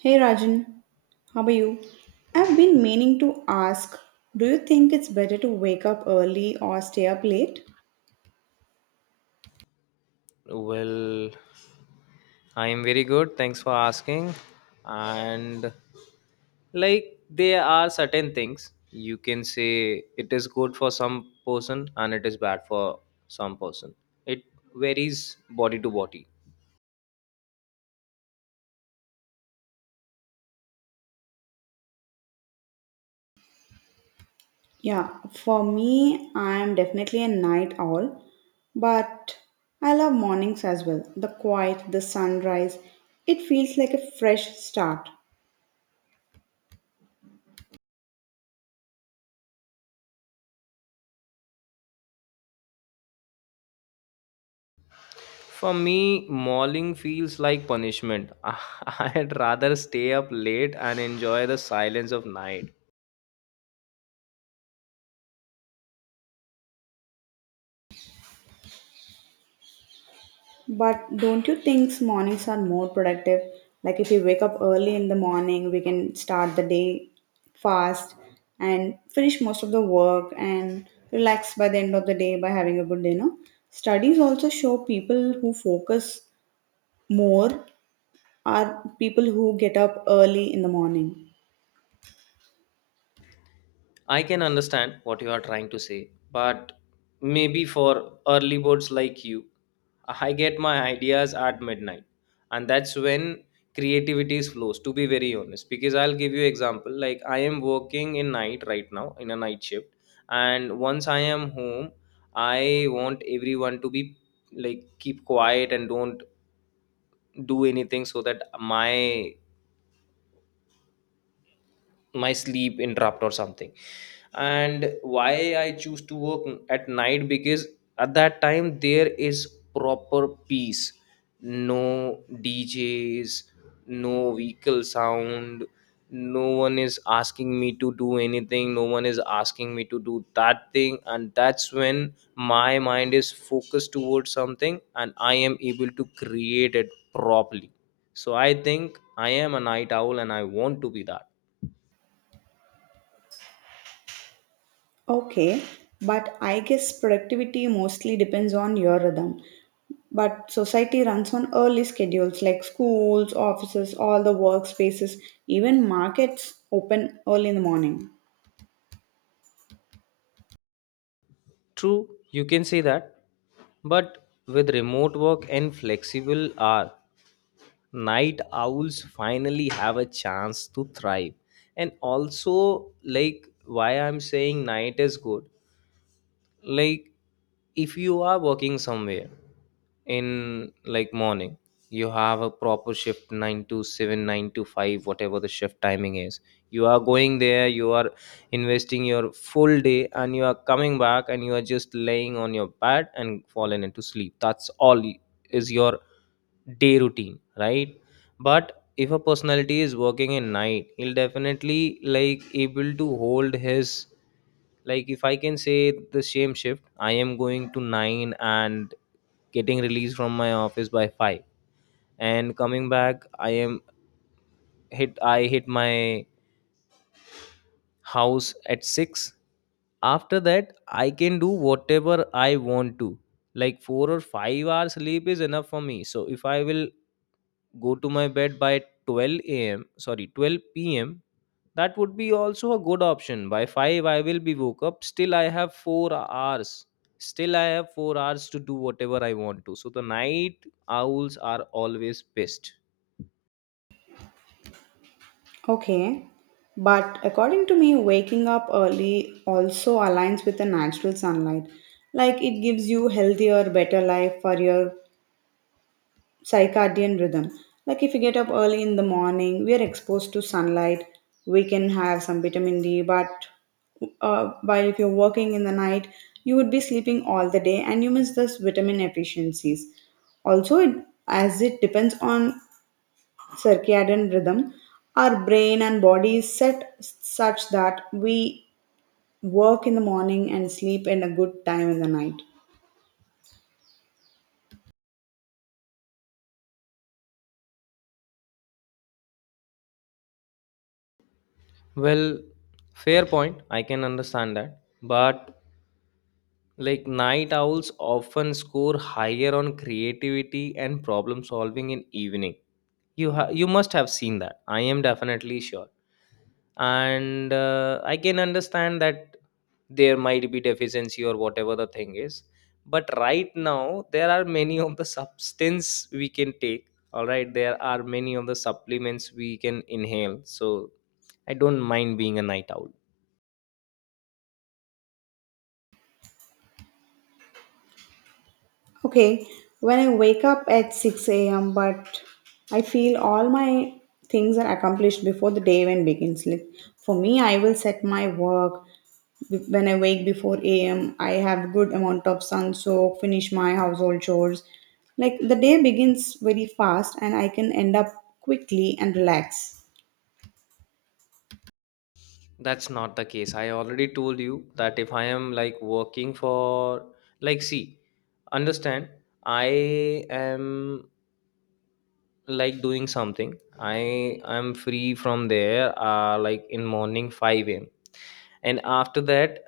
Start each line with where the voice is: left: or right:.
right: Hey Rajan, how are you? I've been meaning to ask, do you think it's better to wake up early or stay up late?
left: Well, I am very good. Thanks for asking. And like there are certain things you can say it is good for some person and it is bad for some person. It varies body to body.
right: Yeah, for me, I'm definitely a night owl, but I love mornings as well. The quiet, the sunrise, it feels like a fresh start.
left: For me, mauling feels like punishment. I'd rather stay up late and enjoy the silence of night.
right: But don't you think mornings are more productive? Like if you wake up early in the morning, we can start the day fast and finish most of the work and relax by the end of the day by having a good dinner. Studies also show people who focus more are people who get up early in the morning.
left: I can understand what you are trying to say, but maybe for early birds like you, I get my ideas at midnight, and that's when creativity flows. To be very honest, because I'll give you example. Like I am working in night right now in a night shift, and once I am home, I want everyone to be like keep quiet and don't do anything so that my sleep interrupt or something. And why I choose to work at night, because at that time there is proper peace. No DJs, no vehicle sound, no one is asking me to do anything, no one is asking me to do that thing. And that's when my mind is focused towards something and I am able to create it properly. So I think I am a night owl and I want to be that.
right: Okay, but I guess productivity mostly depends on your rhythm. But society runs on early schedules like schools, offices, all the workspaces, even markets open early in the morning.
left: True, you can say that, but with remote work and flexible hour, night owls finally have a chance to thrive. And also, like why I'm saying night is good, like if you are working somewhere in like morning, you have a proper shift 9 to 7, 9 to 5, whatever the shift timing is. You are going there, you are investing your full day, and you are coming back and you are just laying on your bed and falling into sleep. That's all is your day routine, right? But if a personality is working in night, he'll definitely like able to hold his, like if I can say, the same shift, I am going to 9 and getting released from my office by 5, and coming back I hit my house at 6. After that I can do whatever I want to. Like 4 or 5 hours sleep is enough for me. So if I will go to my bed by 12 a.m., sorry, 12 p.m., that would be also a good option. By 5 I will be woke up, still I have 4 hours to do whatever I want to. So the night owls are always best.
right: Okay. But according to me, waking up early also aligns with the natural sunlight. Like it gives you healthier, better life for your circadian rhythm. Like if you get up early in the morning, we are exposed to sunlight. We can have some vitamin D, but while if you're working in the night, you would be sleeping all the day and you miss this vitamin efficiencies. Also, it, as it depends on circadian rhythm, our brain and body is set such that we work in the morning and sleep in a good time in the night.
left: Well, fair point, I can understand that, but like night owls often score higher on creativity and problem solving in evening. You must have seen that. I am definitely sure, and I can understand that there might be deficiency or whatever the thing is. But right now there are many of the substance we can take. All right, there are many of the supplements we can inhale. So I don't mind being a night owl.
right: Okay, when I wake up at 6 a.m., but I feel all my things are accomplished before the day even begins. Like for me, I will set my work when I wake before a.m. I have good amount of sun, so finish my household chores. Like the day begins very fast, and I can end up quickly and relax.
left: That's not the case. I already told you that if I am like working for, like, see, understand, I am like doing something. I am free from there, like in morning 5 a.m. And after that,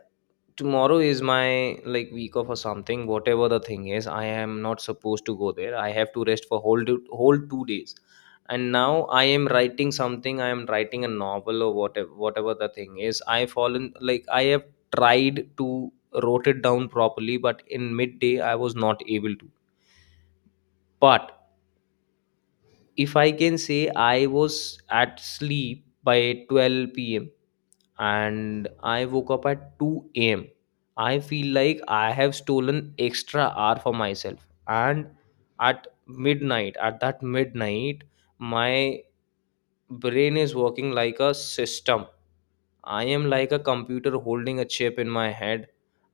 left: tomorrow is my like week off or something, whatever the thing is. I am not supposed to go there. I have to rest for whole 2 days. And now I am writing something, I am writing a novel or whatever the thing is. I fallen like I have tried to wrote it down properly but in midday I was not able to. But if I can say, I was at sleep by 12 p.m. and I woke up at 2 a.m. I feel like I have stolen extra hour for myself. And at midnight, at that midnight, my brain is working like a system. I am like a computer holding a chip in my head,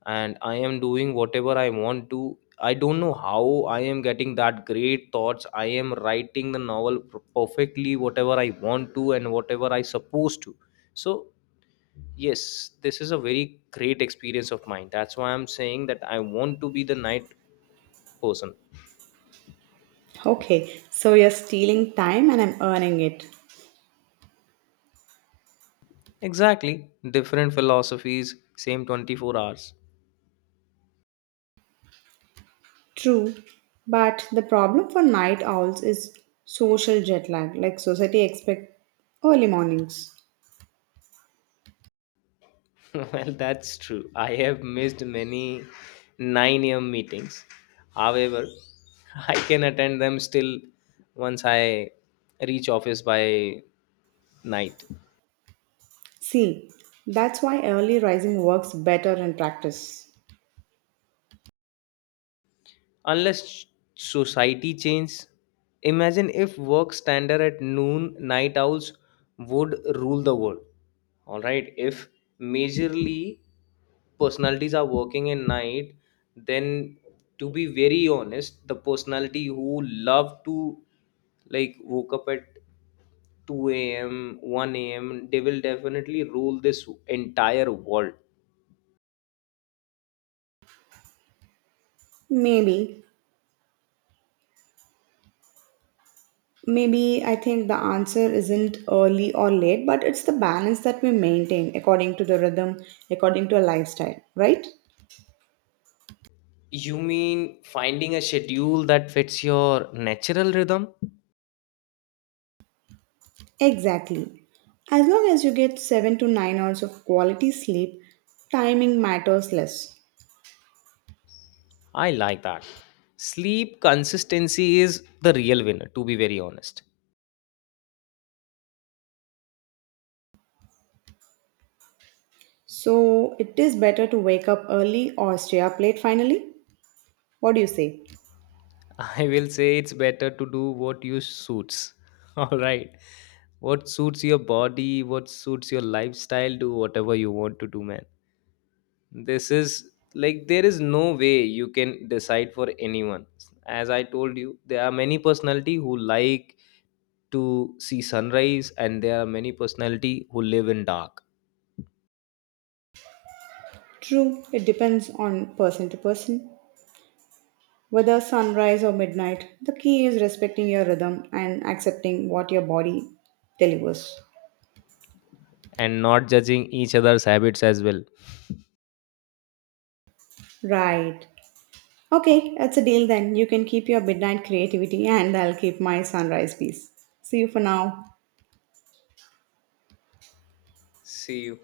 left: and I am doing whatever I want to. I don't know how I am getting that great thoughts. I am writing the novel perfectly, whatever I want to and whatever I supposed to. So yes, this is a very great experience of mine. That's why I'm saying that I want to be the night person.
right: Okay, so you're stealing time, and I'm earning it.
left: Exactly. Different philosophies, same 24 hours.
right: True, but the problem for night owls is social jet lag, like society expect early mornings.
left: Well, that's true. I have missed many 9 a.m. meetings. However, I can attend them still once I reach office by night.
right: See, that's why early rising works better in practice.
left: Unless society changes, imagine if work standard at noon, night owls would rule the world. All right, if majorly personalities are working in night, then to be very honest, the personality who love to like woke up at 2 a.m., 1 a.m., they will definitely rule this entire world.
right: Maybe, maybe I think the answer isn't early or late, but it's the balance that we maintain according to the rhythm, according to a lifestyle, right?
left: You mean finding a schedule that fits your natural rhythm?
right: Exactly. As long as you get 7 to 9 hours of quality sleep, timing matters less.
left: I like that. Sleep consistency is the real winner, to be very honest.
right: So it is better to wake up early or stay up late finally? What do you say?
left: I will say it's better to do what you suits. All right. What suits your body, what suits your lifestyle, do whatever you want to do, man. This is like there is no way you can decide for anyone. As I told you, there are many personality who like to see sunrise and there are many personality who live in dark.
right: True, it depends on person to person. Whether sunrise or midnight, the key is respecting your rhythm and accepting what your body delivers.
left: And not judging each other's habits as well.
right: Right. Okay, that's a deal then. You can keep your midnight creativity and I'll keep my sunrise peace. See you for now.
left: See you.